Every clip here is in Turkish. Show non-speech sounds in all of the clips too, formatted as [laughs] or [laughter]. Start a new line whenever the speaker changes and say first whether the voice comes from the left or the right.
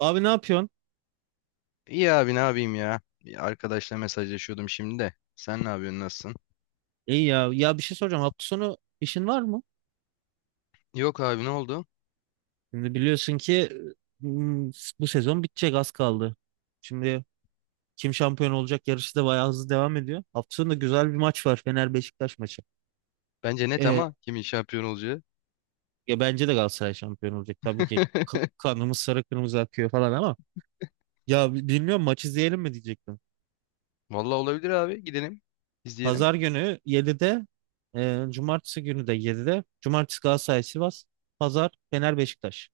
right: Abi ne yapıyorsun?
left: İyi abi ne yapayım ya? Bir arkadaşla mesajlaşıyordum şimdi de. Sen ne yapıyorsun, nasılsın?
right: İyi ya. Ya bir şey soracağım. Hafta sonu işin var mı?
left: Yok abi, ne oldu?
right: Şimdi biliyorsun ki m, bu sezon bitecek az kaldı. Şimdi kim şampiyon olacak yarışı da bayağı hızlı devam ediyor. Hafta sonu da güzel bir maç var. Fener Beşiktaş maçı.
left: Bence net
right: Ee,
left: ama kimin şampiyon olacağı.
right: ya bence de Galatasaray şampiyon olacak. Tabii ki
left: [laughs]
right: kanımız sarı kırmızı akıyor falan ama ya bilmiyorum maç izleyelim mi diyecektim.
left: Vallahi olabilir abi, gidelim izleyelim.
right: Pazar günü 7'de cumartesi günü de 7'de. Cumartesi Galatasaray Sivas. Pazar Fener Beşiktaş.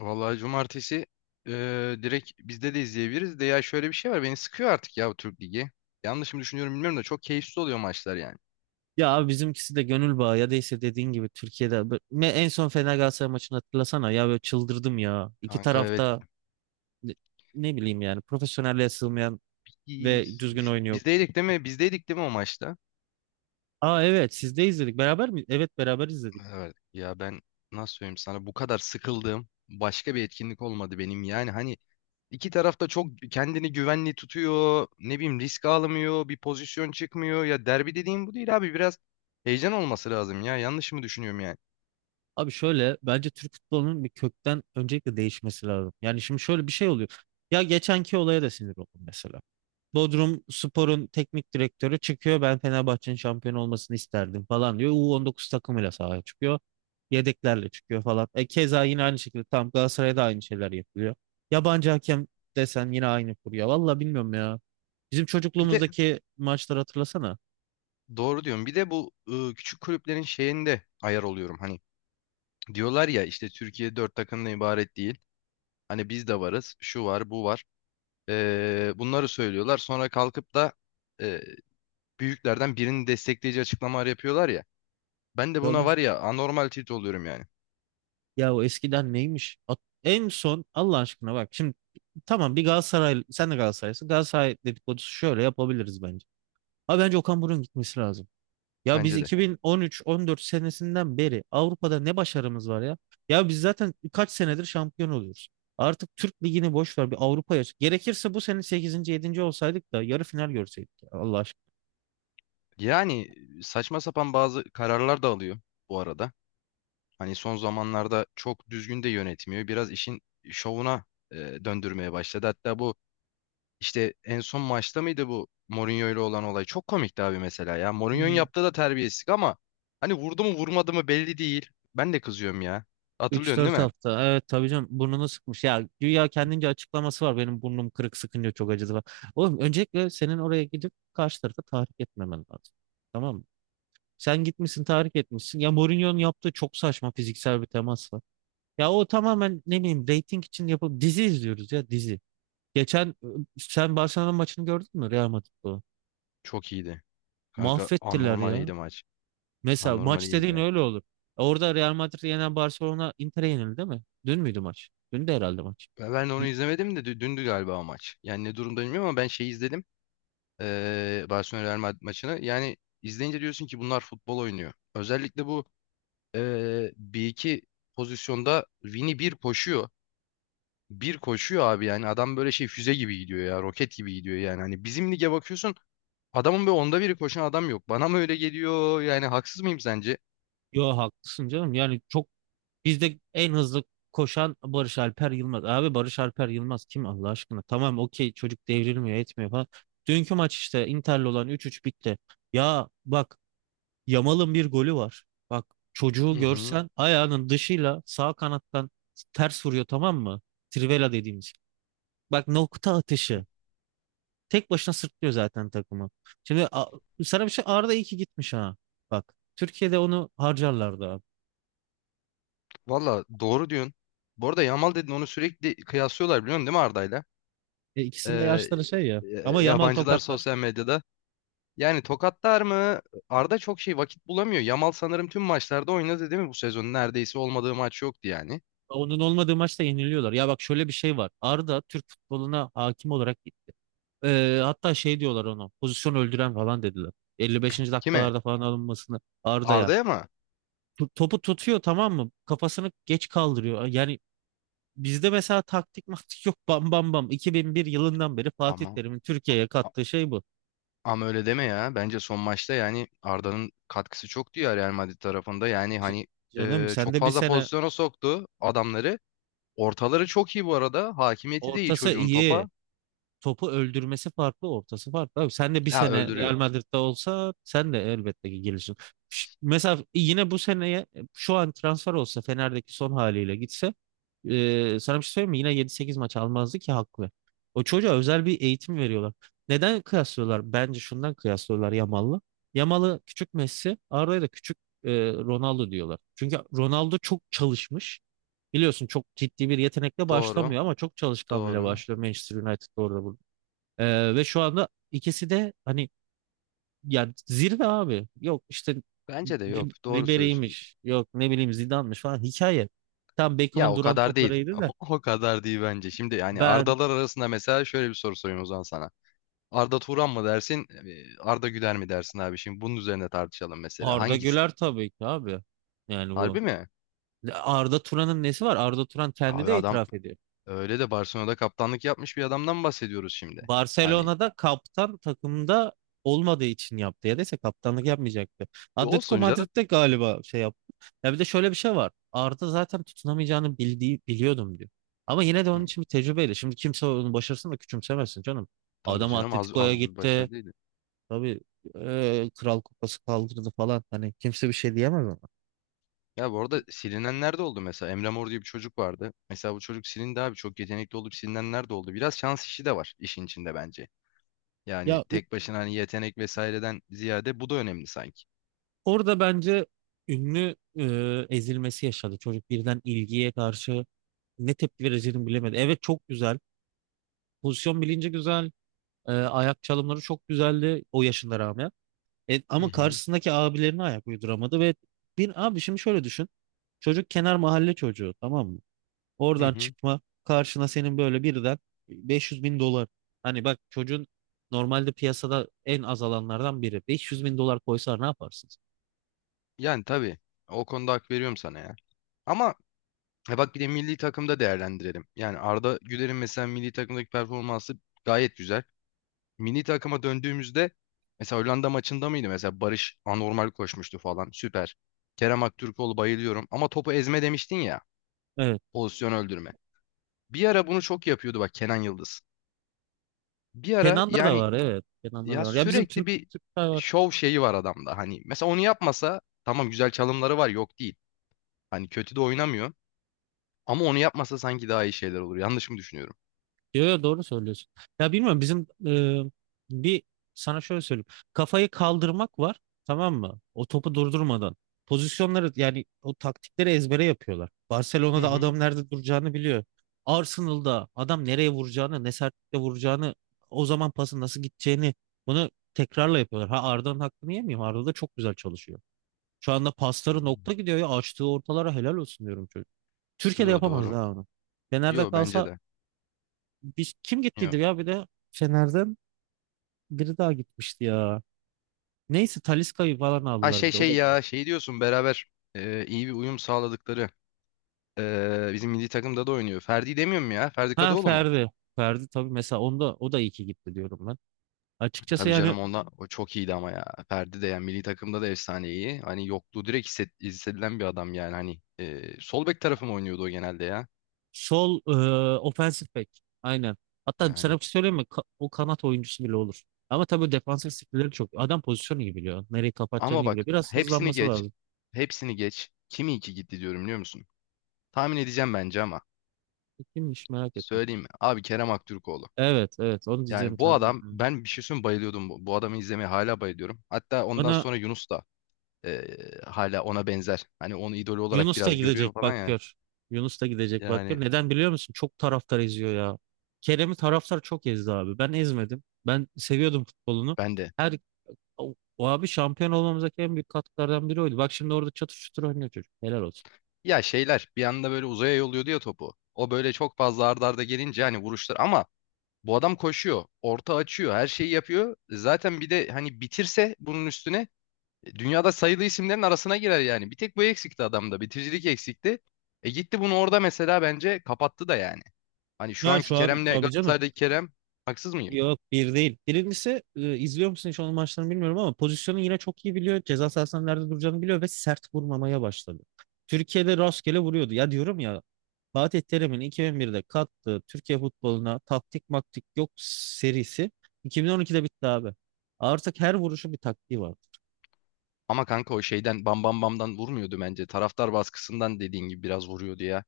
left: Vallahi cumartesi direkt bizde de izleyebiliriz de ya, şöyle bir şey var, beni sıkıyor artık ya bu Türk Ligi. Yanlış mı düşünüyorum bilmiyorum da çok keyifsiz oluyor maçlar yani.
right: Ya abi bizimkisi de gönül bağı ya da işte dediğin gibi Türkiye'de ne en son Fener Galatasaray maçını hatırlasana ya böyle çıldırdım ya. İki
left: Kanka evet,
right: tarafta ne ne bileyim yani profesyonelliğe sığmayan ve düzgün oyun yok.
left: bizdeydik değil mi? Bizdeydik değil mi o maçta?
right: Aa evet siz de izledik beraber mi? Evet beraber izledik.
left: Evet ya, ben nasıl söyleyeyim sana, bu kadar sıkıldığım başka bir etkinlik olmadı benim, yani hani, İki taraf da çok kendini güvenli tutuyor. Ne bileyim, risk almıyor. Bir pozisyon çıkmıyor. Ya derbi dediğim bu değil abi. Biraz heyecan olması lazım ya. Yanlış mı düşünüyorum yani?
right: Abi şöyle bence Türk futbolunun bir kökten öncelikle değişmesi lazım. Yani şimdi şöyle bir şey oluyor. Ya geçenki olaya da sinir oldum mesela. Bodrum Spor'un teknik direktörü çıkıyor. Ben Fenerbahçe'nin şampiyon olmasını isterdim falan diyor. U19 takımıyla sahaya çıkıyor. Yedeklerle çıkıyor falan. E keza yine aynı şekilde tam Galatasaray'da aynı şeyler yapılıyor. Yabancı hakem desen yine aynı kurya. Valla bilmiyorum ya. Bizim
left: Bir de
right: çocukluğumuzdaki maçları hatırlasana.
left: doğru diyorum. Bir de bu küçük kulüplerin şeyinde ayar oluyorum. Hani diyorlar ya işte Türkiye dört takımdan ibaret değil. Hani biz de varız. Şu var, bu var. Bunları söylüyorlar. Sonra kalkıp da e, büyüklerden birini destekleyici açıklamalar yapıyorlar ya. Ben de
right: Ya,
left: buna var ya anormal tilt oluyorum yani.
right: ya o eskiden neymiş? En son Allah aşkına bak şimdi tamam bir Galatasaray sen de Galatasaraylısın. Galatasaray dedikodusu şöyle yapabiliriz bence. Abi bence Okan Buruk'un gitmesi lazım. Ya biz
left: Bence de.
right: 2013-14 senesinden beri Avrupa'da ne başarımız var ya? Ya biz zaten kaç senedir şampiyon oluyoruz. Artık Türk Ligi'ni boş ver bir Avrupa'ya. Gerekirse bu sene sekizinci, yedinci olsaydık da yarı final görseydik ya, Allah
left: Yani saçma sapan bazı kararlar da alıyor bu arada. Hani son zamanlarda çok düzgün de yönetmiyor. Biraz işin şovuna e, döndürmeye başladı. Hatta bu işte en son maçta mıydı bu Mourinho ile olan olay? Çok komikti abi mesela ya. Mourinho'nun
right: aşkına.
left: yaptığı da terbiyesizlik ama hani vurdu mu vurmadı mı belli değil. Ben de kızıyorum ya.
right: Üç
left: Hatırlıyorsun değil
right: dört
left: mi?
right: hafta. Evet tabii canım burnunu sıkmış. Ya güya kendince açıklaması var. Benim burnum kırık sıkınca çok acıdı falan. Oğlum öncelikle senin oraya gidip karşı tarafa tahrik etmemen lazım. Tamam mı? Sen gitmişsin tahrik etmişsin. Ya Mourinho'nun yaptığı çok saçma fiziksel bir temas var. Ya o tamamen ne bileyim reyting için yapıp dizi izliyoruz ya dizi. Geçen sen Barcelona maçını gördün mü Real Madrid'de?
left: Çok iyiydi. Kanka
right: Mahvettiler
left: anormal
right: ya.
left: iyiydi maç.
right: Mesela
left: Anormal
right: maç
left: iyiydi
right: dediğin
left: yani.
right: öyle olur. Orada Real Madrid yenen Barcelona Inter'e yenildi değil mi? Dün müydü maç? Dün de herhalde maç.
left: Ben onu
right: Y-
left: izlemedim de dündü galiba o maç. Yani ne durumda bilmiyorum ama ben şeyi izledim. Barcelona Real Madrid maçını. Yani izleyince diyorsun ki bunlar futbol oynuyor. Özellikle bu bir iki pozisyonda Vini bir koşuyor. Bir koşuyor abi, yani adam böyle şey füze gibi gidiyor ya, roket gibi gidiyor yani. Hani bizim lige bakıyorsun, adamın böyle onda biri koşan adam yok. Bana mı öyle geliyor yani, haksız mıyım sence?
right: Yo haklısın canım. Yani çok bizde en hızlı koşan Barış Alper Yılmaz. Abi Barış Alper Yılmaz kim Allah aşkına? Tamam okey çocuk devrilmiyor etmiyor falan. Dünkü maç işte Inter'le olan 3-3 bitti. Ya bak Yamal'ın bir golü var. Bak çocuğu
left: Hı hı.
right: görsen ayağının dışıyla sağ kanattan ters vuruyor tamam mı? Trivela dediğimiz. Bak nokta atışı. Tek başına sırtlıyor zaten takımı. Şimdi sana bir şey Arda iyi ki gitmiş ha. Bak Türkiye'de onu harcarlardı abi.
left: Valla doğru diyorsun. Bu arada Yamal dedin, onu sürekli kıyaslıyorlar biliyorsun değil mi Arda'yla?
right: E, ikisinin de
left: Ee,
right: yaşları şey ya. Ama Yamal
left: yabancılar
right: tokatlar.
left: sosyal medyada. Yani tokatlar mı? Arda çok şey vakit bulamıyor. Yamal sanırım tüm maçlarda oynadı değil mi bu sezon? Neredeyse olmadığı maç yoktu yani.
right: Onun olmadığı maçta yeniliyorlar. Ya bak şöyle bir şey var. Arda Türk futboluna hakim olarak gitti. E, hatta şey diyorlar onu. Pozisyon öldüren falan dediler. 55.
left: Kime?
right: dakikalarda falan alınmasını Arda'ya.
left: Arda'ya mı?
right: Topu tutuyor tamam mı? Kafasını geç kaldırıyor. Yani bizde mesela taktik maktik yok bam bam bam. 2001 yılından beri Fatih
left: Ama
right: Terim'in Türkiye'ye
left: a-
right: kattığı şey bu.
left: ama öyle deme ya. Bence son maçta yani Arda'nın katkısı çoktu ya Real Madrid tarafında. Yani
right: C-
left: hani,
right: Canım sen
left: çok
right: de bir
left: fazla
right: sene
left: pozisyona soktu adamları. Ortaları çok iyi bu arada. Hakimiyeti de iyi
right: ortası
left: çocuğun
right: iyi.
left: topa.
right: Topu öldürmesi farklı, ortası farklı. Abi sen de bir
left: Ha,
right: sene Real
left: öldürüyor.
right: Madrid'de olsa sen de elbette ki gelirsin. Mesela yine bu seneye şu an transfer olsa Fener'deki son haliyle gitse sana bir şey söyleyeyim mi? Yine yedi sekiz maç almazdı ki haklı. O çocuğa özel bir eğitim veriyorlar. Neden kıyaslıyorlar? Bence şundan kıyaslıyorlar Yamal'la. Yamal'ı küçük Messi, Arda'ya da küçük Ronaldo diyorlar. Çünkü Ronaldo çok çalışmış. Biliyorsun çok ciddi bir yetenekle
left: Doğru.
right: başlamıyor ama çok çalışkanlığıyla
left: Doğru.
right: başlıyor Manchester United'da orada burada. Ve şu anda ikisi de hani yani zirve abi. Yok işte
left: Bence de yok. Doğru söylüyorsun.
right: Ribery'miş. Yok ne bileyim Zidane'mış falan hikaye. Tam
left: Ya
right: Beckham'ın
left: o
right: duran
left: kadar değil.
right: toplarıydı da
left: [laughs] O kadar değil bence. Şimdi yani
right: ben
left: Ardalar arasında mesela şöyle bir soru sorayım o zaman sana. Arda Turan mı dersin, Arda Güler mi dersin abi? Şimdi bunun üzerine tartışalım mesela.
right: Arda
left: Hangisi?
right: Güler tabii ki abi. Yani bu
left: Harbi mi?
right: Arda Turan'ın nesi var? Arda Turan kendi
left: Abi
right: de
left: adam
right: itiraf ediyor.
left: öyle de Barcelona'da kaptanlık yapmış bir adamdan bahsediyoruz şimdi. Hani
right: Barcelona'da kaptan takımda olmadığı için yaptı. Ya dese kaptanlık yapmayacaktı. Atletico
left: olsun canım.
right: Madrid'de galiba şey yaptı. Ya bir de şöyle bir şey var. Arda zaten tutunamayacağını bildiği, biliyordum diyor. Ama yine de
left: Hı,
right: onun için bir tecrübeyle. Şimdi kimse onu başarısın da küçümsemesin canım.
left: tabii
right: Adam
left: canım, az
right: Atletico'ya
left: buz bir
right: gitti.
left: başarı değildi.
right: Tabii Kral Kupası kaldırdı falan. Hani kimse bir şey diyemez ona.
left: Ya bu arada silinenler de oldu mesela. Emre Mor diye bir çocuk vardı. Mesela bu çocuk silindi abi. Çok yetenekli olup silinenler de oldu. Biraz şans işi de var işin içinde bence. Yani
right: Ya
left: tek başına hani yetenek vesaireden ziyade bu da önemli sanki.
right: orada bence ünlü ezilmesi yaşadı. Çocuk birden ilgiye karşı ne tepki vereceğini bilemedi. Evet çok güzel. Pozisyon bilinci güzel. E, ayak çalımları çok güzeldi o yaşına rağmen. E,
left: Hı
right: ama
left: hı.
right: karşısındaki abilerine ayak uyduramadı ve bir abi şimdi şöyle düşün. Çocuk kenar mahalle çocuğu tamam mı?
left: Hı
right: Oradan
left: hı.
right: çıkma karşına senin böyle birden 500.000 dolar. Hani bak çocuğun normalde piyasada en az alanlardan biri. 500.000 dolar koysalar ne yaparsınız?
left: Yani tabii o konuda hak veriyorum sana ya. Ama e bak bir de milli takımda değerlendirelim. Yani Arda Güler'in mesela milli takımdaki performansı gayet güzel. Milli takıma döndüğümüzde mesela Hollanda maçında mıydı? Mesela Barış anormal koşmuştu falan. Süper. Kerem Aktürkoğlu, bayılıyorum. Ama topu ezme demiştin ya.
right: Evet.
left: Pozisyon öldürme. Bir ara bunu çok yapıyordu bak Kenan Yıldız. Bir ara
right: Kenan'da da
left: yani,
right: var evet. Kenan'da da
left: ya
right: var. Ya bizim
left: sürekli
right: Türk
left: bir
right: Türk
left: şov şeyi var adamda. Hani mesela onu yapmasa, tamam güzel çalımları var yok değil. Hani kötü de oynamıyor. Ama onu yapmasa sanki daha iyi şeyler olur. Yanlış mı düşünüyorum?
right: Yo, yo, doğru söylüyorsun. Ya bilmiyorum bizim bir sana şöyle söyleyeyim. Kafayı kaldırmak var tamam mı? O topu durdurmadan. Pozisyonları yani o taktikleri ezbere yapıyorlar.
left: Hı
right: Barcelona'da
left: hı.
right: adam nerede duracağını biliyor. Arsenal'da adam nereye vuracağını, ne sertlikle vuracağını, o zaman pasın nasıl gideceğini bunu tekrarla yapıyorlar. Ha Arda'nın hakkını yemeyeyim. Arda da çok güzel çalışıyor. Şu anda pasları nokta
left: Hmm.
right: gidiyor ya açtığı ortalara helal olsun diyorum çocuk. Türkiye'de
left: Yo,
right: yapamaz
left: doğru.
right: daha onu. Fener'de
left: Yo, bence
right: kalsa
left: de.
right: bir, kim
left: Yo.
right: gittiydi ya bir de Fener'den biri daha gitmişti ya. Neyse Talisca'yı falan
left: Ha
right: aldılar bir
left: şey
right: de o
left: şey
right: da gerek.
left: ya, şey diyorsun, beraber iyi bir uyum sağladıkları, bizim milli takımda da oynuyor. Ferdi demiyor mu ya? Ferdi
right: Ha
left: Kadıoğlu mu?
right: Ferdi. Ferdi tabii mesela onda o da iyi ki gitti diyorum ben. Açıkçası
left: Tabii
right: yani
left: canım, onda o çok iyiydi ama ya. Ferdi de yani milli takımda da efsane iyi. Hani yokluğu direkt hissedilen bir adam yani hani. Sol bek tarafı mı oynuyordu o genelde ya?
right: sol offensive back. Aynen. Hatta sana
left: Yani
right: bir şey söyleyeyim mi? O kanat oyuncusu bile olur. Ama tabii defansif skill'leri çok. Adam pozisyonu iyi biliyor. Nereyi kapatacağını
left: ama
right: iyi
left: bak
right: biliyor. Biraz
left: hepsini
right: hızlanması
left: geç.
right: lazım.
left: Hepsini geç. Kim iyi ki gitti diyorum biliyor musun? Tahmin edeceğim bence ama.
right: E, kimmiş merak ettim.
left: Söyleyeyim mi? Abi Kerem Aktürkoğlu.
right: Evet evet onu diyeceğim
left: Yani bu
right: tahmin
left: adam,
right: ettim.
left: ben bir şey söyleyeyim mi, bayılıyordum. Bu adamı izlemeye hala bayılıyorum. Hatta ondan
right: Bana
left: sonra Yunus da hala ona benzer. Hani onu idol olarak
right: Yunus da
left: biraz görüyor
right: gidecek
left: falan
right: bak
left: ya.
right: gör. Yunus da gidecek bak gör.
left: Yani
right: Neden biliyor musun? Çok taraftar eziyor ya. Kerem'i taraftar çok ezdi abi. Ben ezmedim. Ben seviyordum futbolunu.
left: ben de.
right: Her o abi şampiyon olmamızdaki en büyük katkılardan biri oydu. Bak şimdi orada çatır çutur oynuyor çocuk. Helal olsun.
left: Ya şeyler bir anda böyle uzaya yolluyordu ya topu. O böyle çok fazla arda arda gelince hani vuruşlar, ama bu adam koşuyor, orta açıyor, her şeyi yapıyor. Zaten bir de hani bitirse bunun üstüne, dünyada sayılı isimlerin arasına girer yani. Bir tek bu eksikti adamda. Bitiricilik eksikti. E gitti, bunu orada mesela bence kapattı da yani. Hani şu
right: Ya
left: anki
right: şu an
left: Kerem'le
right: tabii canım.
left: Galatasaray'daki Kerem, haksız mıyım?
right: Yok bir değil. Birincisi izliyor musun hiç onun maçlarını bilmiyorum ama pozisyonu yine çok iyi biliyor. Ceza sahasının nerede duracağını biliyor ve sert vurmamaya başladı. Türkiye'de rastgele vuruyordu. Ya diyorum ya Fatih Terim'in 2001'de kattığı Türkiye futboluna taktik maktik yok serisi 2012'de bitti abi. Artık her vuruşu bir taktiği var.
left: Ama kanka o şeyden bam bam bamdan vurmuyordu bence. Taraftar baskısından dediğin gibi biraz vuruyordu ya.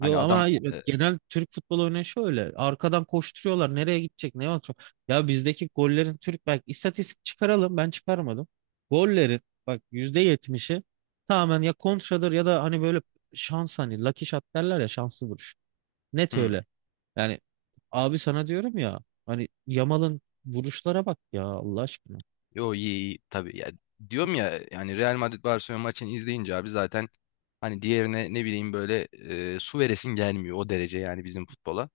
left: Hani
right: ama
left: adam
right: hayır. Evet, genel Türk futbol örneği şöyle. Arkadan koşturuyorlar. Nereye gidecek? Ne olacak? Ya bizdeki gollerin Türk bak istatistik çıkaralım. Ben çıkarmadım. Gollerin bak %70'i tamamen ya kontradır ya da hani böyle şans hani lucky shot derler ya şanslı vuruş. Net
left: hı,
right: öyle. Yani abi sana diyorum ya hani Yamal'ın vuruşlara bak ya Allah aşkına.
left: yo iyi iyi tabii ya. Diyorum ya, yani Real Madrid Barcelona maçını izleyince abi zaten hani diğerine ne bileyim böyle su veresin gelmiyor o derece yani bizim futbola.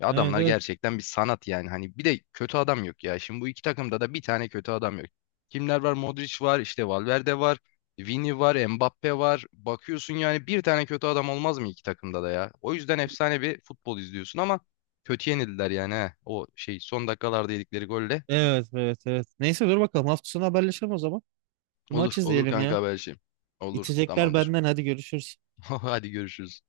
left: Ya
right: Evet
left: adamlar
right: evet.
left: gerçekten bir sanat yani. Hani bir de kötü adam yok ya. Şimdi bu iki takımda da bir tane kötü adam yok. Kimler var? Modric var, işte Valverde var, Vini var, Mbappe var. Bakıyorsun yani, bir tane kötü adam olmaz mı iki takımda da ya? O yüzden efsane bir futbol izliyorsun ama kötü yenildiler yani he. O şey son dakikalarda yedikleri golle.
right: Evet evet evet. Neyse dur bakalım hafta sonu haberleşelim o zaman. Bir maç
left: Olur, olur
right: izleyelim
left: kanka,
right: ya.
left: haberleşelim. Olur,
right: İçecekler
left: tamamdır.
right: benden, hadi görüşürüz.
left: [laughs] Hadi görüşürüz.